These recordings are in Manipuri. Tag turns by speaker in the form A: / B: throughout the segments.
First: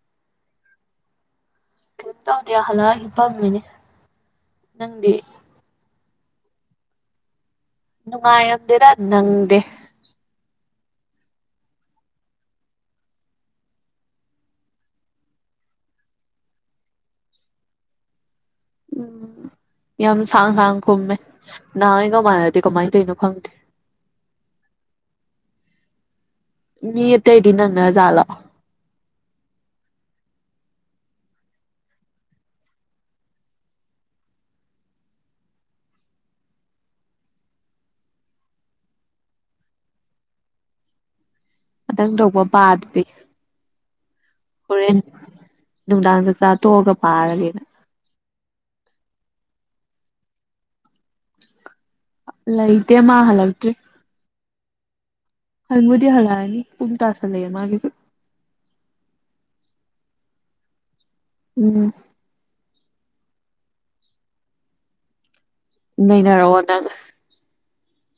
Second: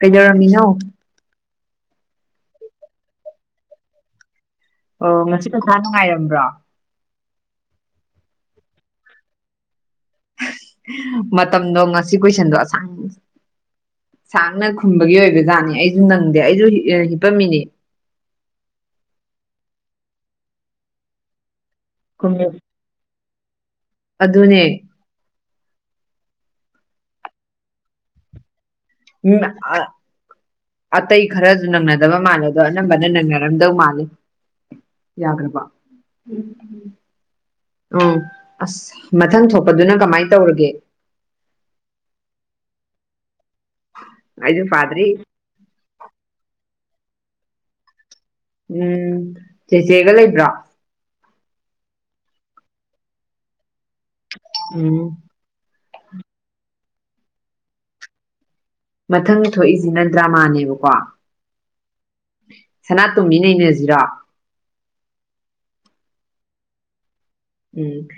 A: ꯀꯩꯗꯧꯔꯝꯃꯤꯅꯣ
B: ꯀꯦꯝ ꯇꯧꯗꯦ ꯍꯟꯂꯛꯑꯒ ꯍꯤꯞꯄꯝꯃꯤꯅꯦ ꯅꯪꯗꯤ
A: ꯑꯣ ꯉꯁꯤ ꯄꯔꯤꯈꯥ ꯅꯨꯡꯉꯥꯏꯔꯝꯕ꯭ꯔꯣ
B: ꯅꯨꯡꯉꯥꯏꯔꯝꯗꯦꯗ ꯅꯪꯗꯦ
A: ꯃꯇꯝꯗꯣ ꯉꯁꯤ ꯀꯨꯏꯁꯟꯗꯣ ꯑꯁꯥꯡ ꯁꯥꯡꯅ ꯈꯨꯝꯕꯒꯤ ꯑꯣꯏꯕ ꯖꯥꯠꯅꯤ ꯑꯩꯁꯨ ꯅꯪꯗꯦ ꯑꯩꯁꯨ ꯑꯥ ꯍꯤꯞꯄꯝꯃꯤꯅꯦ
B: ꯎꯝ ꯌꯥꯝ ꯁꯥꯡ ꯁꯥꯡ ꯈꯨꯝꯃꯦ ꯅꯍꯥꯟꯈꯩꯒ
A: ꯈꯨꯝꯃꯦ
B: ꯃꯥꯟꯅꯗꯦ ꯀꯃꯥꯏꯅ ꯇꯧꯔꯤꯅꯣ ꯈꯪꯗꯦ
A: ꯑꯗꯨꯅꯦ
B: ꯃꯤ ꯑꯇꯩꯗꯤ ꯅꯪꯅ ꯖꯥꯠꯂꯣ
A: ꯎꯝ ꯑꯥ ꯑꯇꯩ ꯈꯔꯁꯨ ꯅꯪꯅꯗꯕ ꯃꯥꯜꯂꯦ ꯑꯗꯣ ꯑꯅꯝꯕꯅ ꯅꯪꯅꯔꯝꯗꯧ ꯃꯥꯜꯂꯤ ꯌꯥꯈ꯭ꯔꯕꯣ ꯎꯝ ꯎꯝ ꯎꯝ ꯑꯁ ꯃꯊꯪ ꯊꯣꯛꯄꯗꯨꯅ ꯀꯃꯥꯏꯅ ꯇꯧꯔꯒꯦ
B: ꯃꯇꯪ ꯊꯣꯛꯄ ꯄꯥꯗꯔꯤ
A: ꯑꯩꯁꯨ
B: ꯍꯣꯔꯦꯟ
A: ꯄꯥꯗ꯭ꯔꯤ
B: ꯅꯨꯡꯗꯥꯡ ꯆꯥꯛ ꯆꯥ ꯇꯣꯛꯑꯒ ꯄꯥꯔꯒꯦꯅ
A: ꯎꯝ ꯆꯦꯆꯦꯒ ꯂꯩꯕ꯭ꯔꯣ
B: ꯂꯩꯇꯦ ꯃꯥ ꯍꯜꯂꯛꯇ꯭ꯔꯤ
A: ꯎꯝ
B: ꯍꯟꯕꯨꯗꯤ ꯍꯜꯂꯛꯑꯅꯤ ꯄꯨꯡ ꯇꯥꯁꯜꯂꯛꯑꯦ ꯃꯥꯒꯤꯁꯨ
A: ꯃꯊꯪ ꯊꯣꯛꯏꯖꯤꯅ ꯗ꯭ꯔꯃꯥꯅꯦꯕꯀꯣ
B: ꯎꯝ
A: ꯁꯅꯥꯇꯣꯝꯕꯤ ꯅꯩꯅꯖꯤꯔꯣ
B: ꯅꯩꯅꯔꯛꯑꯣ ꯅꯪ
A: ꯎꯝ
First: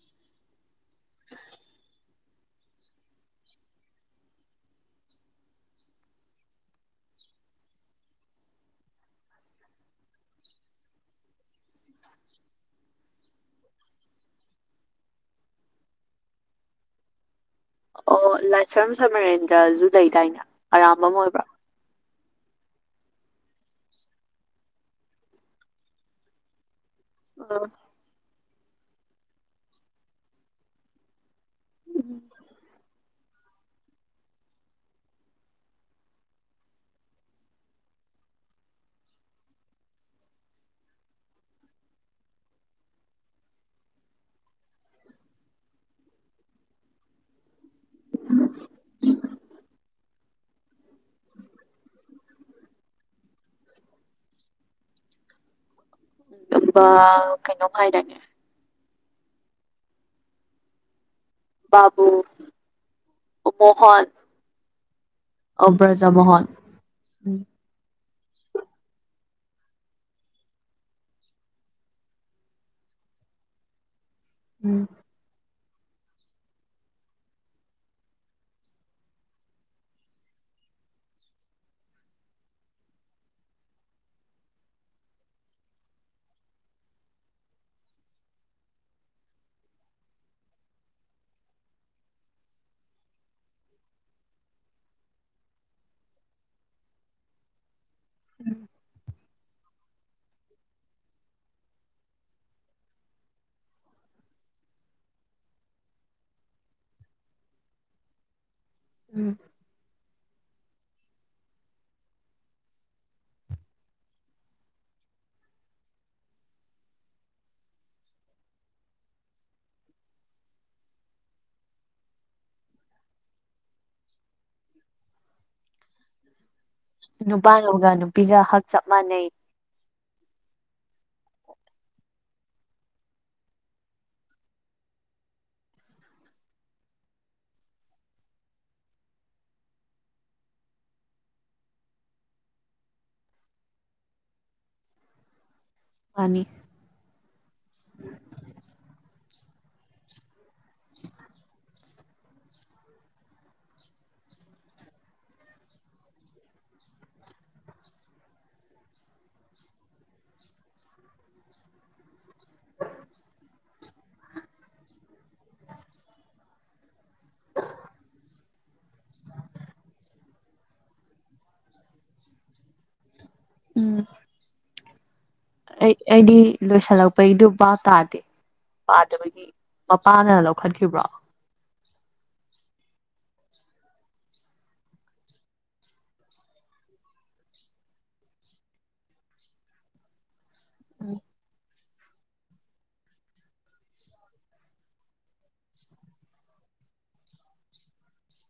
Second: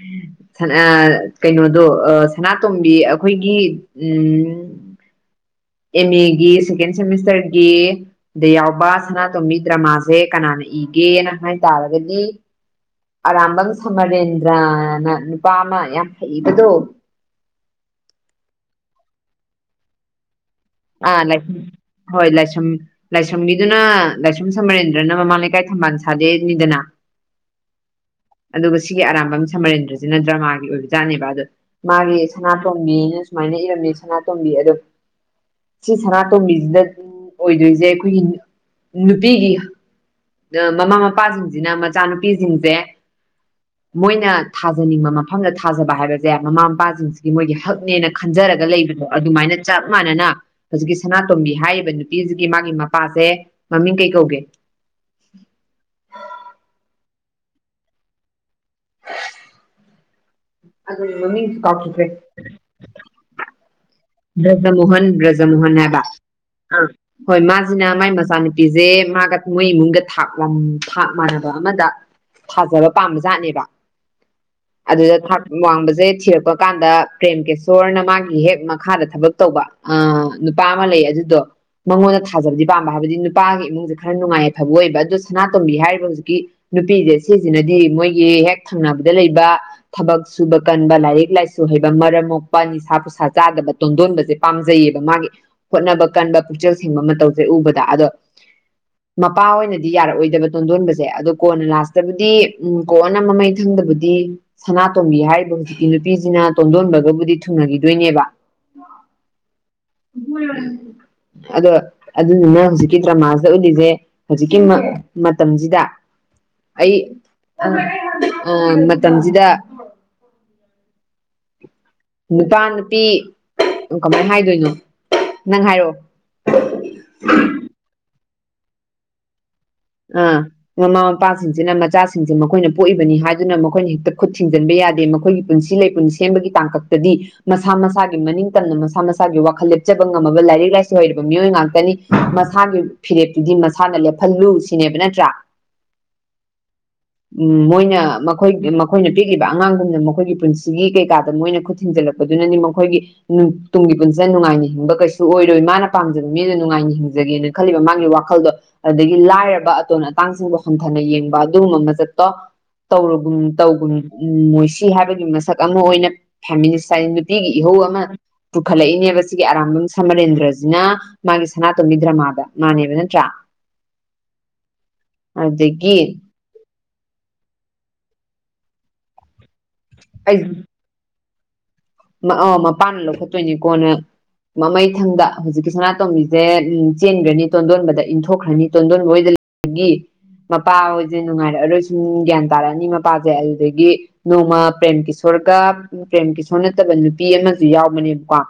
A: ꯁꯅꯥ ꯀꯩꯅꯣꯗꯣ ꯑꯥ ꯁꯅꯥꯇꯣꯝꯕꯤ ꯑꯩꯈꯣꯏꯒꯤ ꯎꯝ ꯑꯦꯝꯃꯦꯒꯤ ꯁꯦꯀꯦꯟ ꯁꯦꯃꯤꯁꯇꯔꯒꯤ ꯗ ꯌꯥꯎꯕ ꯁꯅꯥꯇꯣꯝꯕꯤ ꯗ꯭ꯔꯃꯥꯖꯦ ꯀꯅꯥꯅ ꯏꯒꯦꯅ ꯍꯥꯏ ꯇꯥꯔꯒꯗꯤ ꯑꯔꯥꯝꯕꯝ ꯁꯃꯔꯦꯟꯗ꯭ꯔꯅ ꯅꯨꯄꯥ ꯑꯃ ꯌꯥꯝ ꯍꯩꯕꯗꯣ
B: ꯑꯣ ꯂꯥꯏꯁ꯭ꯔꯝ ꯁꯃꯔꯦꯟꯗ꯭ꯔꯖꯨ ꯂꯩꯗꯥꯏꯅꯦ ꯑꯔꯥꯝꯕꯝ
A: ꯑꯥ ꯂꯩ
B: ꯑꯣꯏꯕ꯭ꯔꯥ
A: ꯍꯣꯏ ꯂꯥꯏꯁꯝ ꯂꯥꯏꯁ꯭ꯔꯝꯕꯤꯗꯨꯅ ꯂꯥꯏꯁ꯭ꯔꯝ ꯁꯃꯔꯦꯟꯗ꯭ꯔꯅ ꯃꯃꯥꯡ ꯂꯩꯀꯥꯏ ꯊꯝꯕꯥꯜ ꯁꯥꯠꯂꯦꯅꯤꯗꯅ
B: ꯍꯜꯂꯣ
A: ꯑꯗꯨꯒ ꯁꯤꯒꯤ ꯑꯔꯥꯝꯕꯝ ꯁꯝꯃꯔꯦꯟꯗ꯭ꯔꯁꯤꯅ ꯗ꯭ꯔꯃꯥꯒꯤ ꯑꯣꯏꯕꯖꯥꯠꯅꯦꯕ ꯑꯗꯣ ꯃꯥꯒꯤ ꯁꯅꯥꯇꯣꯝꯕꯤꯅ ꯁꯨꯃꯥꯏꯅ ꯏꯔꯝꯃꯤ ꯁꯅꯥꯇꯣꯝꯕꯤ ꯑꯗꯣ ꯁꯤ ꯁꯅꯥꯇꯣꯝꯕꯤꯖꯤꯗꯗꯤ ꯑꯣꯏꯗꯣꯏꯁꯦ ꯑꯩꯈꯣꯏꯒꯤ ꯅꯨꯞ ꯅꯨꯄꯤꯒꯤ ꯗꯥ ꯃꯃꯥ ꯃꯄꯥꯖꯤꯡꯖꯤꯅ ꯃꯆꯥꯅꯨꯄꯤꯖꯤꯡꯖꯦ ꯃꯣꯏꯅ ꯊꯥꯖꯅꯤꯡꯕ ꯃꯐꯝꯗ ꯊꯥꯖꯕ ꯍꯥꯏꯕꯖꯦ ꯃꯃꯥ ꯃꯄꯥꯖꯤꯡꯖꯤꯒꯤ ꯃꯣꯏꯒꯤ ꯍꯛꯅꯦꯅ__ ꯈꯟꯖꯔꯒ ꯂꯩꯕꯗꯣ ꯑꯗꯨꯃꯥꯏꯅ ꯆꯞ ꯃꯥꯟꯅꯅ ꯍꯧꯖꯤꯛꯀꯤ ꯁꯅꯥꯇꯣꯝꯕꯤ ꯍꯥꯏꯔꯤꯕ ꯅꯨꯄꯤꯖꯤꯒꯤ ꯃꯥꯒꯤ ꯃꯄꯥꯁꯦ ꯃꯃꯤꯡ ꯀꯩ ꯀꯧꯒꯦ
B: ꯗꯨꯝꯄꯥ ꯀꯩꯅꯣꯝ ꯍꯥꯏꯗꯥꯏꯅꯦ
A: ꯑꯗꯨꯏ ꯃꯃꯤꯡ
B: ꯕꯥꯕꯨꯨ ꯑꯣ ꯃꯣꯍꯣꯟ
A: ꯕ꯭ꯔꯖꯃꯣꯍꯟ ꯕ꯭ꯔꯖꯃꯣꯍꯟ ꯍꯥꯏꯕ
B: ꯑꯕ꯭ꯔꯖꯥ ꯃꯣꯍꯣꯟ
A: ꯑꯥ ꯍꯣꯏ
B: ꯎꯝ
A: ꯃꯥ__ ꯍꯡꯅ ꯃꯥꯏ ꯃꯆꯥꯅꯨꯄꯤꯖꯦ ꯃꯥꯒ ꯃꯣꯏ ꯏꯃꯨꯡꯒꯥ ꯊꯥꯛ ꯋꯥꯡ ꯊꯥꯛ ꯃꯥꯟꯅꯕ ꯑꯃꯗ ꯊꯥꯖꯕ ꯄꯥꯝꯕ ꯖꯥꯠꯅꯦꯕ
B: ꯎꯝ
A: ꯑꯗꯨꯗ ꯊꯥꯛ ꯋꯥꯡꯕꯁꯦ ꯊꯤꯔꯛꯄ ꯀꯥꯟꯗ ꯄ꯭ꯔꯦꯝ ꯀꯦꯁꯣꯔꯅ ꯃꯥꯒꯤ ꯍꯦꯛ ꯃꯛ__ ꯈꯥꯗ ꯊꯕꯛ ꯇꯧꯕ ꯑꯥ ꯅꯨꯄꯥ ꯑꯃ ꯂꯩꯌꯦ ꯑꯗꯨꯗꯣ ꯃꯉꯣꯟꯗ ꯊꯥꯖꯕꯗꯤ ꯄꯥꯝꯕ ꯍꯥꯏꯕꯗꯤ ꯅꯨꯄꯥꯒꯤ ꯏꯃꯨꯡꯖꯦ ꯈꯔ ꯅꯨꯡꯉꯥꯏ ꯌꯥꯏꯐꯕ ꯑꯣꯏꯕ ꯑꯗꯨ ꯁꯅꯥꯇꯣꯝꯕꯤ ꯍꯥꯏꯔꯤꯕ ꯍꯧꯖꯤꯛꯀꯤ ꯅꯨꯄꯤꯖꯦ ꯁꯤꯖꯤꯅꯗꯤ ꯃꯣꯏꯒꯤ ꯍꯦꯛ ꯊꯪꯅꯕꯗ ꯂꯩꯕ ꯊꯕꯛ ꯁꯨꯕ ꯀꯟꯕ ꯂꯥꯏꯔꯤꯛ ꯂꯥꯏꯁꯨ ꯍꯩꯕ ꯃꯔꯝ ꯃꯣꯛꯄ ꯅꯤꯁꯥ ꯄꯨꯁꯥ ꯆꯥꯗꯕꯠ__ ꯇꯣꯟꯗꯣꯟꯕꯖꯦ ꯄꯥꯝꯖꯩꯌꯦꯕ ꯃꯥꯒꯤ ꯍꯣꯠꯅꯕ ꯀꯟꯕ ꯄꯨꯛꯆꯦꯜ ꯁꯦꯡꯕ ꯃꯇꯧꯖꯦ ꯎꯕꯗ ꯑꯗꯣ [inaudible] ꯃꯄꯥ ꯑꯣꯏꯅꯗꯤ ꯌꯥꯔꯛꯑꯣꯏꯗꯕ ꯇꯣꯟꯗꯣꯟꯕꯁꯦ ꯑꯗꯣ ꯀꯣꯟꯅ ꯂꯥꯁꯇꯕꯨꯗꯤ ꯎꯝ ꯀꯣꯟꯅ ꯃꯃꯩ ꯊꯪꯗꯕꯨꯗꯤ ꯁꯅꯥꯇꯣꯝꯕꯤ ꯍꯥꯏꯔꯤꯕ ꯍꯧꯖꯤꯛꯀꯤ ꯅꯨꯄꯤꯁꯤꯅ ꯇꯣꯟꯗꯣꯟꯕꯒꯕꯨꯗꯤ ꯊꯨꯡꯅꯒꯤꯗꯣꯏꯅꯦꯕ
B: ꯎꯝ
A: [unintelligible] ꯑꯗꯣ ꯑꯗꯨꯗꯨꯅ ꯍꯧꯖꯤꯛꯀꯤ ꯗ꯭ꯔꯃꯥꯥꯁꯤꯗ ꯎꯠꯂꯤꯖꯦ ꯍꯧꯖꯤꯛꯀꯤ ꯃꯥ ꯃꯇꯝꯖꯤꯗ ꯑꯩ ꯑ ꯑꯥ ꯃꯇꯝꯖꯤꯗ ꯅꯨꯄꯥ ꯅꯨꯄꯤ ꯎꯪ ꯀꯃꯥꯏ ꯍꯥꯏꯗꯣꯏꯅꯣ ꯅꯪ ꯍꯥꯏꯔꯑꯣ
B: ꯅꯨꯄꯥꯅꯧꯒ ꯅꯨꯄꯤꯒ ꯍꯛ ꯆꯞ ꯃꯥꯟꯅꯩ
A: ꯑꯥ ꯃꯃꯥ ꯃꯄꯥꯁꯤꯡꯁꯤꯅ ꯃꯆꯥꯁꯤꯡꯁꯦ ꯃꯈꯣꯏꯅ ꯄꯣꯛꯏꯕꯅꯤ ꯍꯥꯏꯗꯨꯅ ꯃꯈꯣꯏꯅ ꯍꯦꯛꯇ ꯈꯨꯠ ꯊꯤꯡꯖꯤꯟꯕ ꯌꯥꯗꯦ ꯃꯈꯣꯏꯒꯤ ꯄꯨꯟꯁꯤ ꯂꯩꯄꯨꯟ ꯁꯦꯝꯕꯒꯤ ꯇꯥꯡꯀꯛꯇꯗꯤ ꯃꯁꯥ ꯃꯁꯥꯒꯤ ꯃꯅꯤꯡ ꯇꯝꯅ ꯃꯁꯥ ꯃꯁꯥꯒꯤ ꯋꯥꯈꯜ ꯂꯦꯞꯆꯕ ꯉꯝꯃꯕ ꯂꯥꯏꯔꯤꯛ ꯂꯥꯏꯁꯨ ꯍꯩꯔꯕ ꯃꯤꯑꯣꯏ ꯉꯥꯛꯇꯅꯤ ꯃꯁꯥꯒꯤ ꯐꯤꯔꯦꯞꯇꯨꯗꯤ ꯃꯁꯥꯅ ꯂꯦꯞꯍꯜꯂꯨ ꯁꯤꯅꯦꯕ ꯅꯠꯇ꯭ꯔꯥ
B: ꯃꯥꯅꯤ
A: [inaudible] ꯎꯝ ꯃꯣꯏꯅ ꯃꯈꯣꯏ ꯃꯈꯣꯏꯅ ꯄꯤꯛꯂꯤꯕ ꯑꯉꯥꯡꯒꯨꯝꯅ ꯃꯈꯣꯏꯒꯤ ꯄꯨꯟꯁꯤꯒꯤ ꯀꯩꯀꯥꯗ ꯃꯣꯏꯅ ꯈꯨꯠ ꯊꯤꯡꯖꯤꯜꯂꯛꯄꯗꯨꯅꯅꯤ ꯃꯈꯣꯏꯒꯤ ꯇꯨꯡꯒꯤ ꯄꯨꯟꯁꯤꯗ ꯅꯨꯡꯉꯥꯏꯅ ꯍꯤꯡꯕ ꯀꯩꯁꯨ ꯑꯣꯏꯔꯣꯏ ꯃꯥꯅ ꯄꯥꯝꯖꯕ ꯃꯤꯗꯨ ꯅꯨꯡꯉꯥꯏꯅ ꯍꯤꯡꯖꯒꯦꯅ ꯈꯜꯂꯤꯕ ꯃꯥꯒꯤ ꯋꯥꯈꯜꯗꯣ ꯑꯗꯒꯤ ꯂꯥꯏꯔꯕ ꯑꯇꯣꯟ ꯑꯇꯥꯡꯁꯤꯡꯕꯨ ꯍꯟꯊꯅ ꯌꯦꯡꯕ ꯑꯗꯨꯒꯨꯝꯕ ꯃꯆꯠꯇꯣ ꯇꯧꯔꯨꯒꯨꯝ ꯇꯧꯒꯨꯝ ꯃꯣꯏꯁꯤ ꯍꯥꯏꯕꯒꯤ ꯃꯁꯛ ꯑꯃ ꯑꯣꯏꯅ ꯐꯦꯃꯤꯅꯤꯁ ꯍꯥꯏ ꯅꯨꯄꯤꯒꯤ ꯏꯍꯧ ꯑꯃ ꯄꯨꯈꯠꯂꯛꯏꯅꯦꯕ ꯁꯤꯒꯤ ꯑꯔꯥꯝꯕꯝ ꯁꯃꯔꯦꯟꯗ꯭ꯔꯖꯤꯅ ꯃꯥꯒꯤ ꯁꯅꯥꯇꯣꯝꯕꯤ ꯗ꯭ꯔꯃꯥꯗ ꯃꯥꯅꯦꯕ ꯅꯠꯇ꯭ꯔꯥ
B: ꯎꯝ ꯑꯩ
A: ꯑꯗꯒꯤ
B: ꯑꯩꯗꯤ ꯂꯣꯏꯁꯜꯂꯛꯄꯩꯗꯨ ꯚꯥꯞ ꯇꯥꯗꯦ ꯄꯥꯗꯕꯒꯤ ꯃꯄꯥꯅ ꯂꯧꯈꯠꯈꯤꯕ꯭ꯔꯣ
A: ꯑꯣ ꯃꯄꯥꯅ ꯂꯧꯈꯠꯇꯣꯏꯅꯤ ꯀꯣꯟꯅ ꯃꯃꯩꯊꯪꯗ ꯍꯧꯖꯤꯛꯀꯤ ꯁꯅꯥꯇꯣꯝꯕꯤꯖꯦ ꯎꯝ ꯆꯦꯟꯒ꯭ꯔꯅꯤ ꯇꯣꯟꯗꯣꯟꯕꯗ ꯏꯟꯊꯣꯛꯈ꯭ꯔꯅꯤ ꯇꯣꯟꯗꯣꯟꯕ ꯍꯣꯏꯗ ꯑꯗꯒꯤ ꯃꯄꯥ ꯍꯣꯏꯁꯦ ꯅꯨꯡꯉꯥꯏꯔꯛꯑꯔꯣꯏ ꯎꯝ ꯒ꯭ꯌꯥꯟ ꯇꯥꯔꯛꯑꯅꯤ ꯃꯄꯥꯁꯦ ꯑꯗꯨꯗꯒꯤ ꯅꯣꯡꯃ ꯄ꯭ꯔꯦꯝꯀꯤꯁ꯭ꯋꯣꯔꯒ ꯄ꯭ꯔꯦꯝꯀꯤꯁ꯭ꯋꯣꯔ ꯁꯣꯔ ꯅꯠꯇꯕ ꯅꯨꯄꯤ ꯑꯃꯁꯨ ꯌꯥꯎꯕꯅꯦꯕꯀꯣ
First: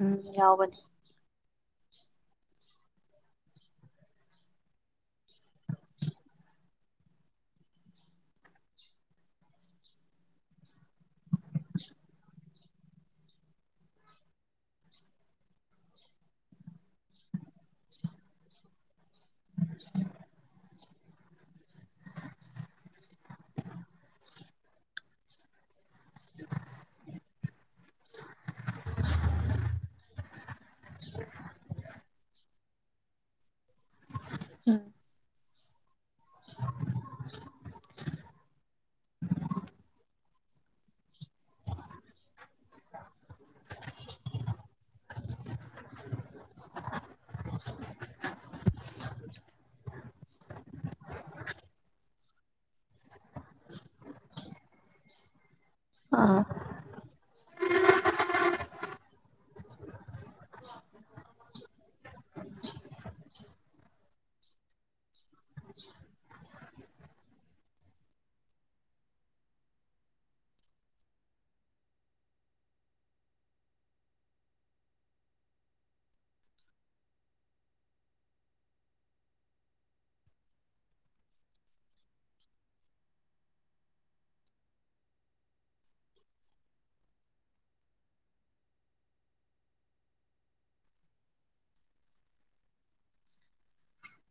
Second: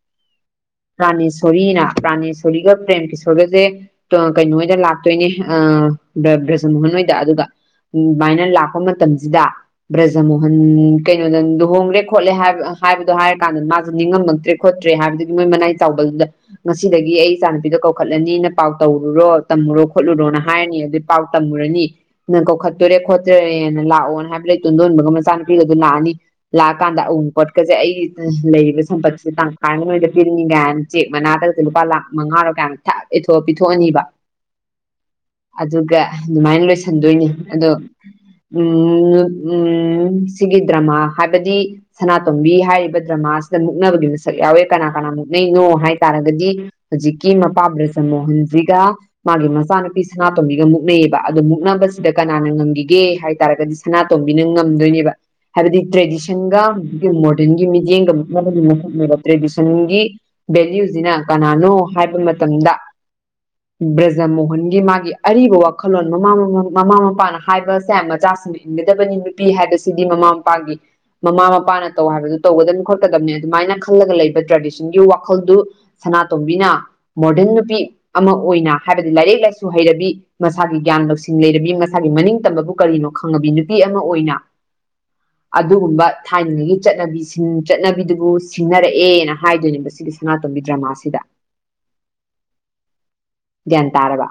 B: ꯎꯝ ꯌꯥꯎꯕꯅꯤ
A: ꯄ꯭ꯔꯥꯅꯦꯁꯣꯔꯤꯅ ꯄ꯭ꯔꯥꯅꯦꯁꯣꯔꯤꯒ ꯄ꯭ꯔꯦꯝꯀꯤꯁ꯭ꯋꯣꯔ ꯒꯁꯦ ꯀꯩꯅꯣꯏꯗ ꯂꯥꯛꯇꯣꯏꯅꯦ ꯑ ꯕ꯭ꯔꯖꯃꯣꯍꯟ ꯍꯣꯏꯗ ꯑꯗꯨꯒ ꯑꯗꯨꯃꯥꯏꯅ ꯂꯥꯛꯄ ꯃꯇꯝꯁꯤꯗ ꯕ꯭ꯔꯖꯃꯣꯍꯟ ꯀꯩꯅꯣꯗ ꯂꯨꯍꯣꯡꯈ꯭ꯔꯦ ꯈꯣꯠꯂꯦ ꯍꯥꯏꯕꯗꯣ ꯍꯥꯏꯔ ꯀꯥꯟꯗ ꯃꯥꯁꯨ ꯅꯤꯡꯉꯝꯃꯛꯇ꯭ꯔꯦ ꯈꯣꯠꯇ꯭ꯔꯦ ꯍꯥꯏꯕꯗꯒꯤ ꯃꯣꯏ ꯃꯅꯥꯏ ꯆꯥꯎꯕꯜꯗꯨꯗ ꯉꯁꯤꯗꯒꯤ ꯑꯩ ꯏꯆꯥꯅꯨꯄꯤꯗꯣ ꯀꯧꯈꯠꯂꯅꯤ ꯅ ꯄꯥꯎ ꯇꯧꯔꯨꯔꯣ ꯇꯝꯃꯨꯔꯣ ꯈꯣꯠꯂꯨꯔꯣꯅ ꯍꯥꯏꯔꯅꯤ ꯑꯗꯨ ꯄꯥꯎ ꯇꯝꯃꯨꯔꯅꯤ ꯅ ꯀꯧꯈꯠꯇꯣꯔꯦ ꯈꯣꯠꯇꯣꯔꯦꯅ ꯂꯥꯛꯑꯣꯅ ꯍꯥꯏꯕꯗꯩ ꯇꯣꯟꯗꯣꯟꯕꯒ ꯃꯆꯥꯅꯨꯄꯤꯒ ꯑꯗꯨ ꯂꯥꯛꯑꯅꯤ ꯀꯥꯟꯗ ꯑꯎꯟꯄꯣꯠꯀꯁꯦ ꯑꯩꯒꯤ ꯂꯩꯔꯤꯕ ꯁꯝꯄꯇꯤꯁꯦ ꯇꯥꯡꯈꯥꯏ ꯑꯃ ꯅꯣꯏꯗ ꯄꯤꯔꯅꯤ ꯀꯥꯏꯅ ꯎꯆꯦꯛ ꯃꯅꯥꯗꯒꯁꯦ ꯂꯨꯄꯥ ꯂꯥꯛ ꯃꯉꯥꯔꯣ ꯀꯌꯥꯅꯣ ꯊꯛ ꯏꯊꯣꯛꯑ ꯄꯤꯊꯣꯛꯑꯅꯤꯕ
B: ꯎ
A: ꯑꯗꯨꯒ ꯑꯗꯨꯃꯥꯏ ꯂꯣꯏꯁꯟꯗꯣꯏꯅꯤ ꯑꯗꯣ ꯎꯝ ꯎꯝ ꯁꯤꯒꯤ ꯗ꯭ꯔꯃꯥ ꯍꯥꯏꯕꯗꯤ ꯁꯅꯥꯇꯣꯝꯕꯤ ꯍꯥꯏꯔꯤꯕ ꯗ꯭ꯔꯃꯥꯁꯤꯗ ꯃꯨꯛꯅꯕꯒꯤ ꯃꯁꯛ ꯌꯥꯎꯋꯦ ꯀꯅꯥ ꯀꯅꯥ ꯃꯨꯛꯅꯩꯅꯣ ꯍꯥꯏ ꯇꯥꯔꯒꯗꯤ ꯍꯣꯖꯤꯛꯀꯤ ꯃꯄꯥ ꯕ꯭ꯔꯖꯃꯣꯍꯟꯖꯤꯒ ꯃꯥꯒꯤ ꯃꯆꯥꯅꯨꯄꯤ ꯁꯅꯥꯇꯣꯝꯕꯤꯒ ꯃꯨꯛꯅꯩꯌꯦꯕ ꯑꯗꯨ ꯃꯨꯛꯅꯕꯖꯤꯗ ꯀꯅꯥꯅ ꯉꯝꯒꯤꯒꯦ ꯍꯥꯏꯇꯥꯔꯒꯗꯤ ꯁꯅꯥꯇꯣꯝꯕꯤꯅ ꯉꯝꯗꯣꯏꯅꯦꯕ ꯍꯥꯏꯕꯗꯤ
B: ꯑꯥ
A: ꯇ꯭ꯔꯦꯗꯤꯁꯟꯒ ꯍꯧꯖꯤꯛꯀꯤ ꯃꯣꯔꯗꯟꯒꯤ ꯃꯤꯠꯌꯦꯡꯒ ꯃꯨꯛꯅꯕꯒꯤ ꯃꯁꯛꯅꯦꯕ ꯇ꯭ꯔꯦꯗꯤꯁꯟꯒꯤ ꯚꯦꯂ꯭ꯌꯨꯖꯤꯅ ꯀꯅꯥꯅꯣ ꯍꯥꯏꯕ ꯃꯇꯝꯗ ꯕ꯭ꯔꯖꯃꯣꯍꯟꯒꯤ ꯃꯥꯒꯤ ꯑꯔꯤꯕ ꯋꯥꯈꯜꯂꯣꯟ ꯃꯃꯥ ꯃꯝ ꯃꯃꯥ ꯃꯄꯥꯅ ꯍꯥꯏꯕꯁꯦ ꯃꯆꯥꯁꯤꯡꯒꯤ ꯏꯟꯒꯗꯕꯅꯤ ꯅꯨꯄꯤ ꯍꯥꯏꯕꯁꯤꯗꯤ ꯃꯃꯥ ꯃꯄꯥꯒꯤ ꯃꯃꯥ ꯃꯄꯥꯅ ꯇꯧ ꯍꯥꯏꯕꯗꯨ ꯇꯧꯒꯗꯝꯅꯤ ꯈꯣꯠꯀꯗꯕꯅꯤ ꯑꯗꯨꯃꯥꯏꯅ ꯈꯜꯂꯒ ꯂꯩꯕ ꯇ꯭ꯔꯦꯗꯤꯁꯟꯒꯤ ꯋꯥꯈꯜꯗꯨ ꯁꯅꯥꯇꯣꯝꯕꯤꯅ ꯃꯣꯔꯗꯟ ꯅꯨꯄꯤ ꯑꯃ ꯑꯣꯏꯅ ꯍꯥꯏꯕꯗꯤ ꯂꯥꯏꯔꯤꯛ ꯂꯥꯏꯁꯨ ꯍꯩꯔꯕꯤ ꯃꯁꯥꯒꯤ ꯒ꯭ꯌꯥꯟ ꯂꯧꯁꯤꯡ ꯂꯩꯔꯕꯤ ꯃꯁꯥꯒꯤ ꯃꯅꯤꯡ ꯇꯝꯕꯕꯨ ꯀꯔꯤꯅꯣ ꯈꯪꯉꯕꯤ ꯅꯨꯄꯤ ꯑꯃ ꯑꯣꯏꯅ ꯑꯗꯨꯒꯨꯝꯕ ꯊꯥꯏꯅꯉꯩꯒꯤ ꯆꯠꯅꯕꯤꯁꯤꯡ ꯆꯠꯅꯕꯤꯗꯨꯕꯨ ꯁꯤꯡꯅꯔꯛꯑꯦꯅ ꯍꯥꯏꯗꯣꯏꯅꯦꯕ ꯁꯤꯒꯤ ꯁꯅꯥꯇꯣꯝꯕꯤ ꯗ꯭ꯔꯃꯥꯁꯤꯗ ꯒ꯭ꯌꯥꯟ ꯇꯥꯔꯕ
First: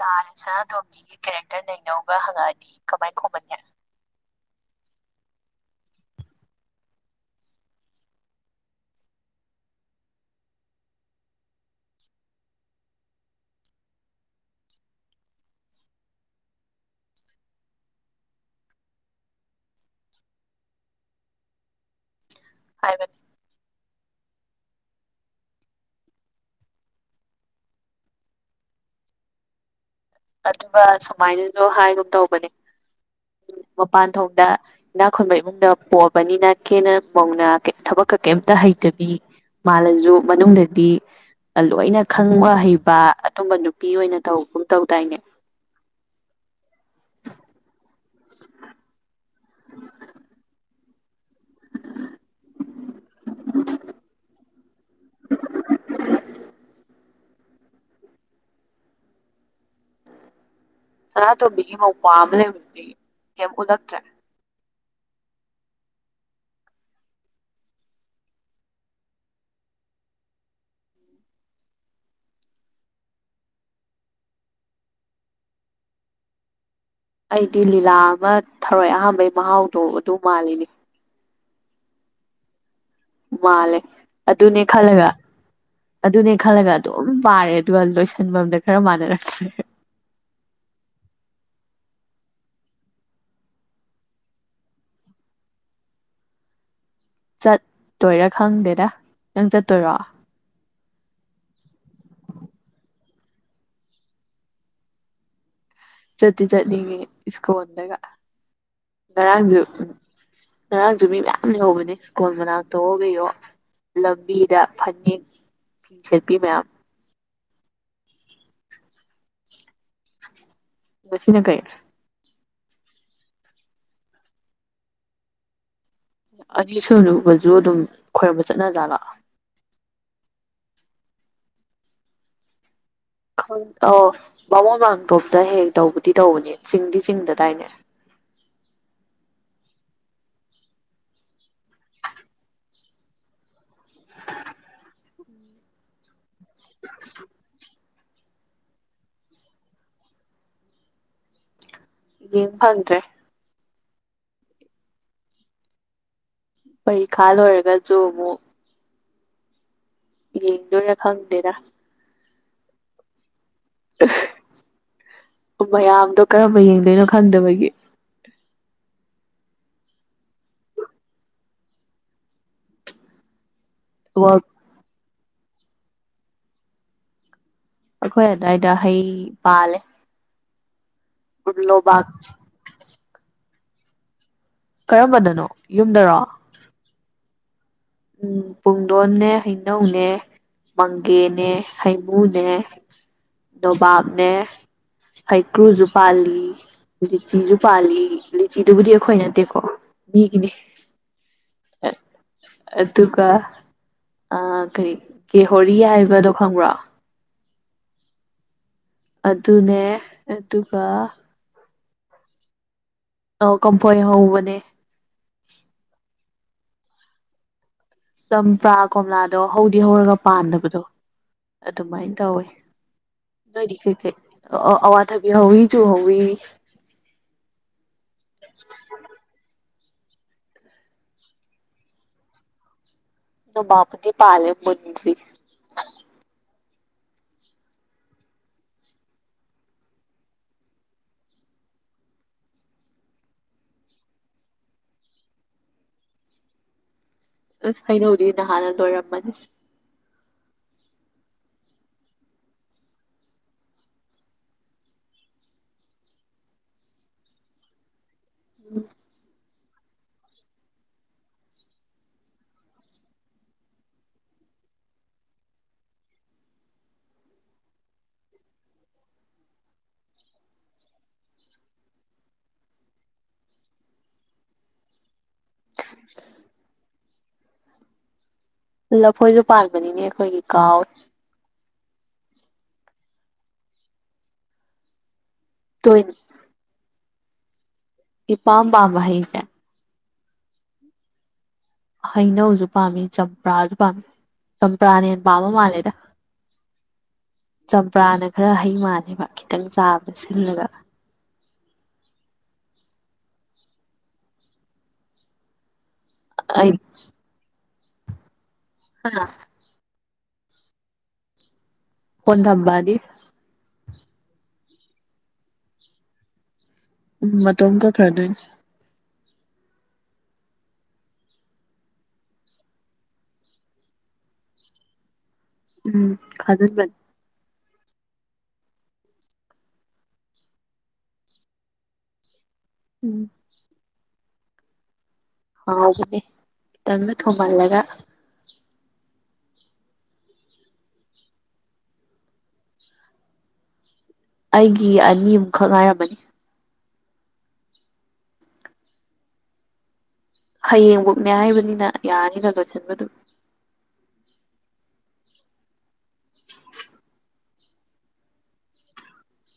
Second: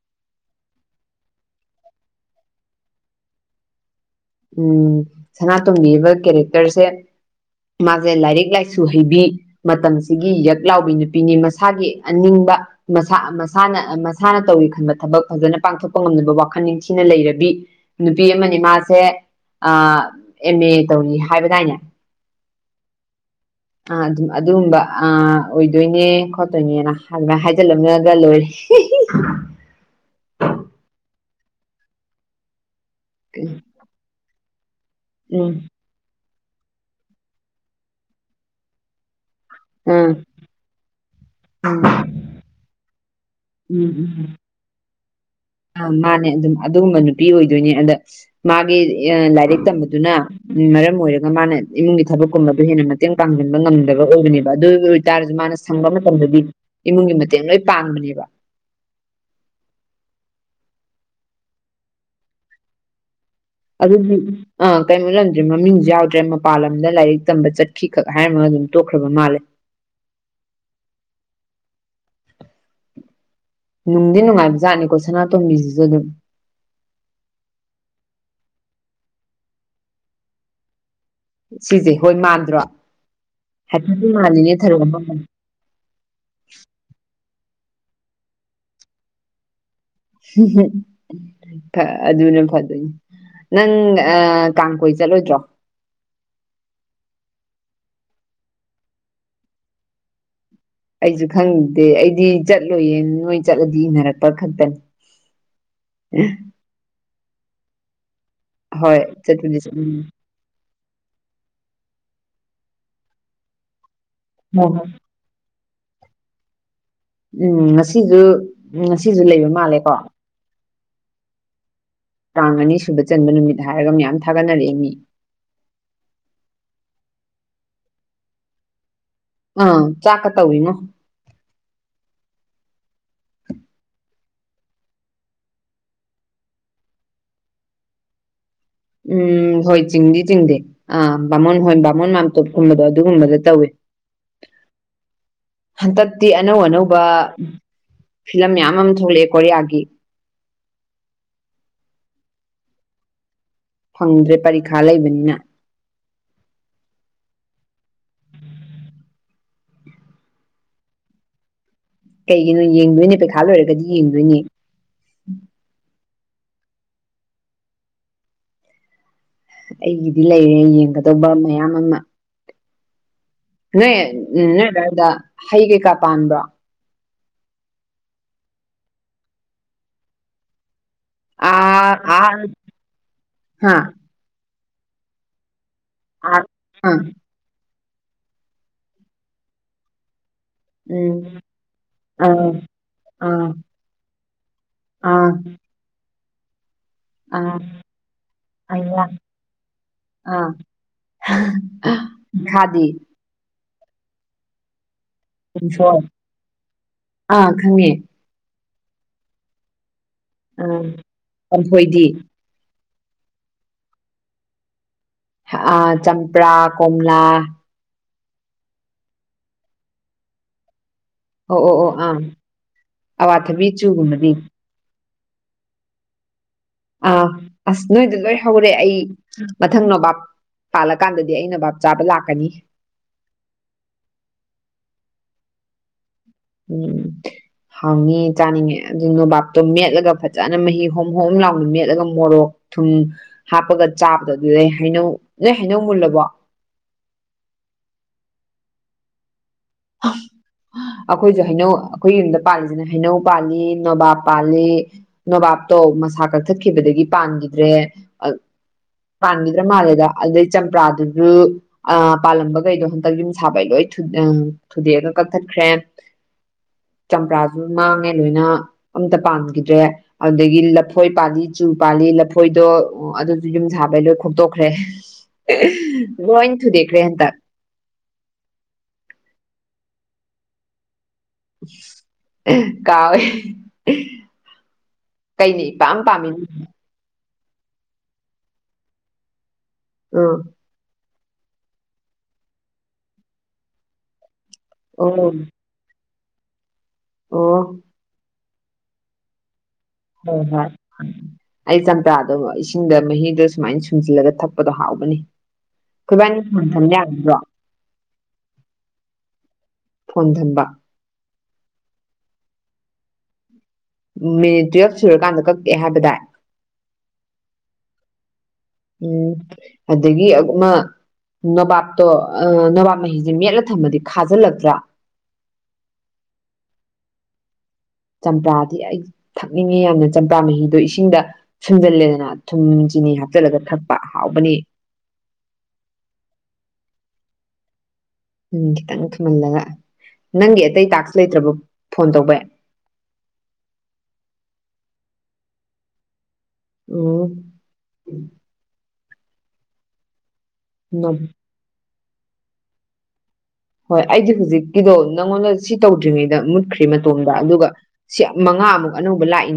B: ꯇꯥꯔꯦ ꯁꯅꯥꯇꯣꯝꯕꯤꯒꯤ ꯀꯦꯔꯦꯛꯇꯔ ꯅꯩꯅꯧꯒ ꯍꯪꯉꯛꯑꯗꯤ ꯀꯃꯥꯏꯟ ꯈꯨꯝꯃꯅꯤ
A: ꯎꯝ ꯁꯅꯥꯇꯣꯝꯕꯤꯕ ꯀꯦꯔꯦꯛꯇꯔꯁꯦ ꯃꯥꯖꯦ ꯂꯥꯏꯔꯤꯛ ꯂꯥꯏꯁꯨ ꯍꯩꯕꯤ ꯃꯇꯝꯁꯤꯒꯤ ꯌꯛ ꯂꯥꯎꯕꯤ ꯅꯨꯄꯤꯅꯤ ꯃꯁꯥꯒꯤ ꯑꯅꯤꯡꯕ ꯃꯁꯥ ꯃꯁꯥꯅ ꯃꯁꯥꯅ ꯇꯧꯒꯦ ꯈꯟꯕ ꯊꯕꯛ ꯐꯖꯅ ꯄꯥꯡꯊꯣꯛꯄ ꯉꯝꯅꯕ ꯋꯥꯈꯟ ꯅꯤꯡꯊꯤꯅ ꯂꯩꯔꯕꯤ ꯅꯨꯄꯤ ꯑꯃꯅꯤ ꯃꯥꯁꯦ ꯑꯥ ꯑꯦꯃꯦ ꯇꯧꯔꯤ ꯍꯥꯏꯕꯗꯥꯏꯅꯦ
B: ꯍꯥꯏꯕꯅꯤ
A: [inaudible] ꯑꯥ ꯑꯗꯨꯝ ꯑꯗꯨꯝꯕ ꯑꯥ ꯑꯣꯏꯗꯣꯏꯅꯦ ꯈꯣꯠꯇꯣꯏꯅꯦꯅ ꯑꯗꯨꯃꯥꯏ ꯍꯥꯏꯖꯤꯜꯂꯝꯃꯒ ꯂꯣꯏꯔꯦ [unintelligible]
B: ꯑꯗꯨꯒ ꯁꯨꯃꯥꯏꯅꯖꯨ ꯍꯥꯏꯒꯨꯝ ꯇꯧꯕꯅꯤ
A: [unintelligible]
B: ꯃꯄꯥꯟꯊꯣꯡꯗ ꯏꯅꯥꯛ ꯈꯨꯟꯕ
A: ꯎꯝ
B: ꯏꯃꯨꯡꯗ ꯄꯣꯛ ꯃꯕꯅꯤꯅ ꯀꯦꯅ ꯃꯧꯅ ꯀꯦꯝ ꯊꯕꯛꯀ ꯀꯩꯝꯇ ꯍꯩꯇꯕꯤ ꯃꯥꯜꯂꯖꯨ
A: ꯑꯥ
B: ꯃꯅꯨꯡꯗꯗꯤ ꯂꯣꯏꯅ ꯈꯪꯕ ꯍꯩꯕ ꯑꯗꯨꯝꯕ ꯅꯨꯄꯤ ꯑꯣꯏꯅ ꯇꯧꯒꯨꯝ ꯇꯧꯗꯥꯏꯅꯦ
A: ꯑꯥ ꯃꯥꯟꯅꯦ ꯑꯗꯨꯝ ꯑꯗꯨꯒꯨꯝꯕ ꯅꯨꯄꯤ ꯑꯣꯏꯗꯣꯏꯅꯦ ꯑꯗ ꯃꯥꯒꯤ ꯑ ꯂꯥꯏꯔꯤꯛ ꯇꯝꯕꯗꯨꯅ ꯃꯔꯝ ꯑꯣꯏꯔ ꯗ ꯃꯥꯅ ꯏꯃꯨꯡꯒꯤ ꯊꯕꯛꯀꯨꯝꯕꯗꯣ ꯍꯦꯟꯅ ꯃꯇꯦꯡ ꯄꯥꯡꯖꯤꯟꯕ ꯉꯝꯗꯕ ꯑꯣꯏꯕꯅꯦꯕ ꯑꯗꯨꯒꯤ ꯑꯣꯏꯇꯥꯔꯖꯨ ꯃꯥꯅ ꯁꯪꯕ ꯃꯇꯝꯗꯗꯤ ꯏꯃꯨꯡꯒꯤ ꯃꯇꯦꯡ ꯂꯣꯏ ꯄꯥꯡꯕꯅꯦꯕ
B: ꯁꯅꯥꯇꯣꯝꯕꯤꯒꯤ ꯃꯧꯄ꯭ꯋꯥ ꯑꯃ ꯂꯩꯕꯗꯨꯗꯤ ꯀꯩꯝ ꯎꯠꯂꯛꯇ꯭ꯔꯦ
A: ꯑꯗꯨꯗꯤ ꯑꯥ ꯀꯩꯝ ꯎꯠꯂꯝꯗ꯭ꯔꯦ ꯃꯃꯤꯡꯖꯨ ꯌꯥꯎꯗ꯭ꯔꯦ ꯃꯄꯥꯜ ꯂꯝꯗ ꯂꯥꯏꯔꯤꯛ ꯇꯝꯕ ꯆꯠꯈꯤ ꯈꯛ ꯍꯥꯏꯔꯒ ꯑꯗꯨꯝ ꯇꯣꯛꯈ꯭ꯔꯕ ꯃꯥꯜꯂꯦ ꯅꯨꯡꯗꯤ ꯅꯨꯡꯉꯥꯏꯕ ꯖꯥꯠꯅꯤꯀꯣ ꯁꯅꯥꯇꯣꯝꯕꯤꯖꯤꯖꯨ ꯑꯗꯨꯝ
B: ꯑꯩꯗꯤ ꯂꯤꯂꯥ ꯑꯃ ꯊꯔꯣꯏ ꯑꯍꯥꯝꯕꯩ ꯃꯍꯥꯎꯗꯣ ꯑꯗꯨ ꯃꯥꯜꯂꯤꯅꯤ
A: ꯁꯤꯖꯦ ꯍꯣꯏ ꯃꯥꯟꯗ꯭ꯔꯣ
B: ꯃꯥꯜꯂꯦ
A: ꯍꯥꯏꯐꯦꯠꯇꯤ ꯃꯥꯜꯂꯤꯅꯦ
B: ꯑꯗꯨꯅꯦ
A: ꯊꯔꯣ ꯑꯃ
B: ꯈꯜꯂꯒ ꯑꯗꯨꯅꯦ ꯈꯜꯂꯒ ꯑꯗꯨꯝ ꯄꯥꯔꯦ ꯑꯗꯨꯒ ꯂꯣꯏꯁꯟꯕꯝꯗ ꯈ꯭ꯔ ꯃꯥꯟꯅꯔꯛꯇ꯭ꯔꯦ
A: [unintelligible] [unintelligible] ꯑꯗꯨꯅ ꯐꯗꯣꯏꯅꯤ ꯅꯪ ꯑꯥ ꯀꯥꯡ ꯀꯣꯏ ꯆꯠꯂꯣꯏꯗ꯭ꯔꯣ
B: ꯆꯠꯇꯣꯏꯔꯥ ꯈꯪꯗꯦꯗ ꯅꯪ ꯆꯠꯇꯣꯏꯔꯣ
A: ꯑꯩꯖꯨ ꯈꯪꯗꯦ ꯑꯩꯗꯤ ꯆꯠꯂꯣꯏꯌꯦ ꯅꯣꯏ ꯆꯠꯂꯗꯤ ꯏꯟꯅꯔꯛꯄ ꯈꯛꯇꯅꯦ [inaudible]
B: ꯆꯠꯇꯤ ꯆꯠꯅꯤꯡꯉꯤ ꯏꯁꯀꯣꯟꯗꯒ
A: ꯍꯣꯏ ꯆꯠꯄꯨꯗꯤ
B: ꯉꯔꯥꯡꯖꯨ
A: ꯆꯠꯅꯤꯡꯉꯦ
B: ꯉꯔꯥꯡꯁꯨ ꯃꯤ ꯃꯌꯥꯝ ꯂꯩꯍꯧꯕꯅꯦ ꯁ꯭ꯀꯣꯟ ꯃꯅꯥꯛꯇꯋꯣ ꯀꯩꯋꯣ ꯂꯝ ꯂꯝꯕꯤꯗ
A: ꯎꯝ
B: ꯐꯅꯦꯛ ꯁꯦꯠꯄꯤ ꯃꯌꯥꯝ
A: ꯎꯝ ꯉꯥꯁꯤꯖꯨ ꯉꯁꯤꯖꯨ ꯂꯩꯕ ꯃꯥꯜꯂꯦꯀꯣ
B: ꯉꯥꯁꯤꯅ ꯀꯩ
A: ꯀꯥꯡ ꯑꯅꯤ ꯁꯨꯕ ꯆꯟꯕ ꯅꯨꯃꯤꯠ ꯍꯥꯏꯔꯒ ꯃ꯭ꯌꯥꯝ ꯊꯥꯒꯠꯅꯔꯛꯑꯦ ꯃꯤ
B: ꯑꯅꯤ ꯁꯨꯕꯁꯨ ꯑꯗꯨꯝ ꯈꯣꯏꯔꯝꯕ ꯆꯠꯅꯖꯥꯠꯂꯣ
A: ꯑꯪ ꯆꯥꯛꯀꯥ ꯇꯧꯋꯤꯉꯣ
B: [unintelligible] ꯈꯪ ꯑꯣ ꯕꯥꯃꯣꯟ ꯃꯥꯝꯇꯣꯞꯇ ꯍꯦꯛ ꯇꯧꯕꯗꯤ ꯇꯧꯕꯅꯦ ꯆꯤꯡꯗꯤ ꯆꯤꯡꯗꯗꯥꯏꯅꯦ
A: ꯎꯝ ꯍꯣꯏ ꯆꯤꯡꯗꯤ ꯆꯤꯡꯗꯦ ꯑꯥ ꯕꯥꯃꯣꯟ ꯍꯣꯏ ꯕꯥꯃꯣꯟ ꯃꯥꯝꯇꯣꯞꯀꯨꯝꯕꯗꯣ ꯑꯗꯨꯒꯨꯝꯕꯗ ꯇꯧꯋꯦ ꯍꯟꯗꯛꯇꯤ ꯑꯅꯧ ꯑꯅꯧꯕ, ꯐꯤꯂꯝ ꯃꯌꯥꯝ ꯑꯃꯥ ꯊꯣꯛꯂꯛꯑꯦ ꯀꯣꯔꯤꯌꯥꯒꯤ
B: [unintelligible] ꯌꯦꯡ ꯐꯪꯗꯔ꯭ꯦ
A: ꯐꯪꯗ꯭ꯔꯦ ꯄꯔꯤꯈꯥ ꯂꯩꯕꯅꯤꯅ
B: ꯄꯩꯔꯤꯈꯥ ꯂꯣꯏꯔꯒꯁꯨ ꯑꯃꯨꯛ ꯌꯦꯡꯗꯣꯏꯔꯥ ꯈꯪꯗꯦꯗꯥ
A: ꯀꯩꯒꯤꯅꯣ ꯌꯦꯡꯗꯣꯏꯅꯦ ꯄꯩꯈꯥ ꯂꯣꯏꯔꯒꯗꯤ ꯌꯦꯡꯗꯣꯏꯅꯦ
B: ꯃꯌꯥꯝꯗꯣ ꯀꯔꯝꯕ ꯌꯦꯡꯗꯣꯏꯅꯣ ꯈꯪꯗꯕꯒꯤ
A: ꯑꯩꯒꯤꯗꯤ ꯂꯩꯔꯦ ꯌꯦꯡꯒꯗꯧꯕ ꯃꯌꯥꯝ ꯑꯃꯥ ꯅꯡꯑꯦ ꯎꯝ
B: ꯑꯩꯈꯣꯏ
A: ꯅꯣꯏ ꯑꯗ꯭ꯋꯥꯏꯗ ꯍꯩ ꯀꯩꯀꯥ ꯄꯥꯟꯕ꯭ꯔꯣ?
B: ꯑꯩꯈꯣꯏ ꯑꯗꯨꯋꯥꯏꯗ ꯍꯩ, ꯄꯥꯜꯂꯦ꯫
A: ꯑꯥ
B: ꯂꯣꯕꯥꯛ
A: ꯑ [inaudible] ꯍꯥ
B: ꯀꯔꯝꯕꯗꯅꯣ ꯌꯨꯝꯗꯥꯔꯣ?
A: [unintelligible] ꯎꯝ
B: ꯎꯝ ꯄꯨꯡꯗꯣꯟꯅꯦ ꯍꯩꯅꯧꯅꯦ
A: ꯎꯝ
B: ꯃꯪꯒꯦꯅꯦ ꯍꯩꯃꯨꯅꯦ
A: ꯑꯥ ꯑꯥ
B: ꯅꯣꯕꯥꯞꯅꯦ
A: ꯑꯥ
B: ꯍꯩꯀ꯭ꯔꯨꯖꯨ ꯄꯥꯜꯂꯤ ꯂꯤꯆꯤꯁꯨ
A: ꯑꯥ
B: ꯄꯥꯜꯂꯤ ꯂꯤꯆꯤꯗꯨꯕꯨꯗꯤ
A: ꯑꯌꯥ
B: ꯑꯩꯈꯣꯏ ꯅꯠꯇꯦꯀꯣ, ꯃꯤꯒꯤꯅꯦ
A: ꯑꯥ [unintelligible]
B: ꯑꯗꯨꯒ ꯑꯥ ꯀꯔꯤ ꯀꯦꯍꯣꯔꯤ
A: ꯀꯝꯐꯣꯏ
B: ꯍꯥꯏꯕꯗꯣ ꯈꯪꯕ꯭ꯔꯣ?
A: ꯑꯥ ꯈꯪꯉꯦ꯫
B: ꯑꯗꯨꯅꯦ
A: ꯑꯥ
B: ꯑꯗꯨꯒ
A: ꯀꯥꯝꯐꯣꯏꯗꯤ?
B: ꯑꯥꯎ ꯀꯝꯐꯣꯏ ꯍꯧꯕꯅꯦ
A: ꯑꯥ ꯆꯝꯄ꯭ꯔꯥ ꯀꯣꯝꯂꯥ
B: ꯆꯝꯄ꯭ꯔꯥ ꯀꯣꯝꯂꯥꯗꯣ ꯍꯧꯗꯤ ꯍꯧꯔꯒ ꯄꯥꯟꯗꯕꯗꯣ
A: ꯑꯣ ꯑꯣ ꯑꯣ
B: ꯑꯗꯨꯃꯥꯏꯅ
A: ꯑꯥ
B: ꯇꯧꯋꯦ
A: ꯑꯋꯥꯊꯕꯤ ꯆꯨꯒꯨꯝꯕꯗꯤ?
B: ꯑꯣ ꯑꯋꯥꯊꯕꯤ ꯍꯧꯏ ꯆꯨ ꯍꯧꯏ
A: ꯑꯥ ꯑꯁ! ꯅꯣꯏꯗ ꯂꯣꯏ ꯍꯧꯔꯦ ꯑꯩ ꯃꯊꯪ ꯅꯣꯕꯥꯞ ꯄꯥꯜꯂꯀꯥꯟꯗꯗꯤ ꯑꯩ ꯅꯣꯕꯥꯞ ꯆꯥꯕ ꯂꯥꯛꯀꯅꯤ
B: ꯅꯣꯕꯥꯞ ꯄꯨꯗꯤ ꯄꯥꯜꯂꯦ ꯃꯨꯟꯗ꯭ꯔꯤ
A: ꯎꯝ ꯍꯥꯎꯅꯤꯌꯦ ꯆꯥꯅꯤꯡꯉꯦ ꯑꯗꯨ ꯅꯣꯕꯥꯞꯇꯣ ꯃꯦꯠꯂꯒ ꯐꯖꯅ ꯃꯍꯤ ꯍꯣꯝ ꯍꯣꯝ ꯂꯥꯎꯅ ꯃꯦꯠꯂꯒ ꯃꯣꯔꯣꯛ ꯊꯨꯝ ꯍꯥꯞꯄꯒ ꯆꯥꯕꯗꯣ ꯑꯗꯨꯗꯩ ꯍꯩꯅꯧ ꯅꯣꯏ ꯍꯩꯅꯧ ꯃꯨꯜꯂꯕꯣ?
B: ꯑꯁ ꯍꯩꯅꯧꯗꯤ ꯅꯍꯥꯟꯅ ꯂꯣꯏꯔꯝꯃꯅꯤ꯫
A: [unintelligible] [unintelligible] ꯑꯩꯈꯣꯏꯁꯨ ꯍꯩꯅꯧ ꯑꯩꯈꯣꯏ ꯌꯨꯝꯗ ꯄꯥꯜꯂꯤꯁꯤꯅ ꯍꯩꯅꯧ ꯄꯥꯜꯂꯤ ꯅꯣꯕꯥꯞ ꯄꯥꯜꯂꯤ ꯅꯣꯕꯥꯞꯇꯣ ꯃꯁꯥ ꯀꯛꯊꯠꯈꯤꯕꯗꯒꯤ ꯄꯥꯟꯒꯤꯗ꯭ꯔꯦ, ꯑ ꯄꯥꯟꯒꯤꯗ꯭ꯔꯥ ꯃꯥꯜꯂꯦꯗ ꯑꯗꯩ ꯆꯝꯄ꯭ꯔꯥꯗꯨꯁꯨ ꯑꯥ ꯄꯥꯜꯂꯝꯕꯒꯩꯗꯣ ꯍꯟꯇꯛ ꯌꯨꯝ ꯁꯥꯕꯩ ꯂꯣꯏ [unintelligible] ꯊꯨꯗꯦꯛꯑꯒ ꯀꯛꯊꯠꯈ꯭ꯔꯦ, ꯆꯝꯄ꯭ꯔꯥꯖꯨ ꯃꯥꯡꯉꯦ ꯂꯣꯏꯅ ꯑꯝꯇ ꯄꯥꯟꯒꯤꯗ꯭ꯔꯦ ꯑꯗꯨꯗꯒꯤ ꯂꯐꯣꯏ ꯄꯥꯜꯂꯤ ꯆꯨ ꯄꯥꯜꯂꯤ ꯂꯐꯣꯏꯗꯣ ꯑꯗꯨꯗꯤ ꯌꯨꯝ ꯁꯥꯕꯩ ꯂꯣꯏ ꯈꯣꯛꯇꯣꯛꯈ꯭ꯔꯦ [unintelligible] ꯂꯣꯏꯟ ꯊꯨꯗꯦꯛꯈ꯭ꯔꯦ ꯍꯟꯇꯛ
B: ꯂꯐꯣꯏꯖꯨ ꯄꯥꯟꯕꯅꯤꯅꯦ ꯑꯩꯈꯣꯏꯒꯤ ꯀꯥꯎꯑꯦ
A: ꯀꯥꯎꯌꯦ ꯀꯩꯅ ꯏꯄꯥꯝ
B: ꯇꯣꯏꯅ
A: ꯄꯥꯝꯃꯤꯅꯤ
B: ꯏꯄꯥꯝ ꯄꯥꯝꯕ ꯍꯩꯁꯦ
A: ꯑꯥ
B: ꯍꯩꯅꯧꯖꯨ ꯄꯥꯝꯃꯤ ꯆꯝꯄ꯭ꯔꯥꯖꯨ ꯄꯥꯝꯃꯤ ꯆꯝꯄ꯭ꯔꯥꯅ ꯍꯦꯟꯅ
A: ꯑꯣ
B: ꯄꯥꯝꯕ ꯃꯥꯜꯂꯦꯗ
A: ꯑꯣ
B: ꯆꯝꯄ꯭ꯔꯥꯅ ꯈꯔ ꯍꯩ ꯃꯥꯥꯟꯅꯦꯕ ꯈꯤꯇꯪ ꯆꯥꯕ
A: ꯎꯝ ꯍꯣꯏ ꯑꯩ ꯆꯝꯄ꯭ꯔꯥꯗꯣ ꯏꯁꯤꯡꯗ ꯃꯍꯤꯗꯣ ꯁꯨꯃꯥꯏꯅ ꯁꯨꯝꯖꯤꯜꯂꯒ ꯊꯛꯄꯗꯣ ꯍꯥꯎꯕꯅꯤ ꯈꯣꯏꯕꯥꯟꯅꯤ ꯐꯣꯟ
B: ꯑꯩ
A: ꯊꯝꯃꯗꯤ ꯌꯥꯕ ꯅꯠꯇ꯭ꯔꯣ
B: ꯍꯥ
A: ꯐꯣꯟ ꯊꯝꯕ
B: ꯐꯣꯟ ꯊꯝꯕꯑꯗꯤ
A: ꯃꯦ ꯇꯨꯋꯦꯞꯁꯦ ꯂꯣꯏꯔꯀꯥꯟꯗ ꯀꯛꯑꯦ ꯍꯥꯏꯕꯗꯥꯏ
B: ꯎꯝ ꯃꯇꯣꯝ ꯀꯛ ꯈ꯭ꯔꯗꯣꯏꯅꯤ
A: ꯎꯝ ꯑꯗꯒꯤ ꯑꯃ ꯅꯣꯕꯥꯞꯇꯣ ꯅꯣꯕꯥꯞ ꯃꯍꯤꯖꯦ ꯃꯦꯠꯂ ꯊꯝꯃꯗꯤ ꯈꯥꯖꯜꯂꯛꯇ꯭ꯔꯥ
B: ꯎꯝ ꯈꯥꯖꯟꯕꯅꯤ
A: ꯆꯝꯄ꯭ꯔꯥꯗꯤ ꯑꯩ ꯊꯛꯅꯤꯡꯉꯦ ꯌꯥꯝꯅ ꯆꯝꯄ꯭ꯔꯥ ꯃꯍꯤꯗꯣ ꯏꯁꯤꯡꯗ ꯁꯨꯝꯖꯜꯂꯦꯗꯅ ꯊꯨꯝ ꯆꯤꯅꯤ
B: ꯎꯝ
A: ꯍꯥꯞꯆꯤꯜꯂꯒ ꯊꯛꯄ ꯍꯥꯎꯕꯅꯦ
B: ꯍꯥꯎꯕꯅꯦ ꯈꯤꯇꯪꯒ ꯊꯨꯝꯍꯜꯂꯒ
A: ꯎꯝ ꯈꯤꯇꯪ ꯊꯨꯝꯍꯜꯂꯒ ꯅꯪꯒꯤ ꯑꯇꯩ ꯇꯥꯛꯁ ꯂꯩꯇ꯭ꯔꯕ ꯐꯣꯟ ꯇꯧꯕꯩ
B: ꯑꯩꯒꯤ ꯑꯅꯤꯃꯨꯈꯛ ꯉꯥꯏꯔꯝꯃꯅꯤ
A: ꯑꯣ ꯅꯣ
B: ꯍꯌꯦꯡꯕꯨꯛꯅꯦ ꯍꯥꯏꯕꯅꯤꯅ ꯌꯥꯅꯤꯅ ꯂꯣꯏꯁꯤꯟꯕ ꯑꯗꯨꯝ
A: ꯍꯣꯏ ꯑꯩꯖꯦ ꯍꯧꯖꯤꯛꯀꯤꯗꯣ ꯅꯪꯉꯣꯟꯗ ꯁꯤ ꯇꯧꯗ꯭ꯔꯤꯉꯩꯗ ꯃꯨꯠꯈ꯭ꯔꯦ ꯃꯇꯣꯝꯗ ꯑꯗꯨꯒ ꯁꯤ ꯃꯉꯥ ꯑꯃꯨꯛ ꯑꯅꯧꯕ ꯂꯥꯛꯏ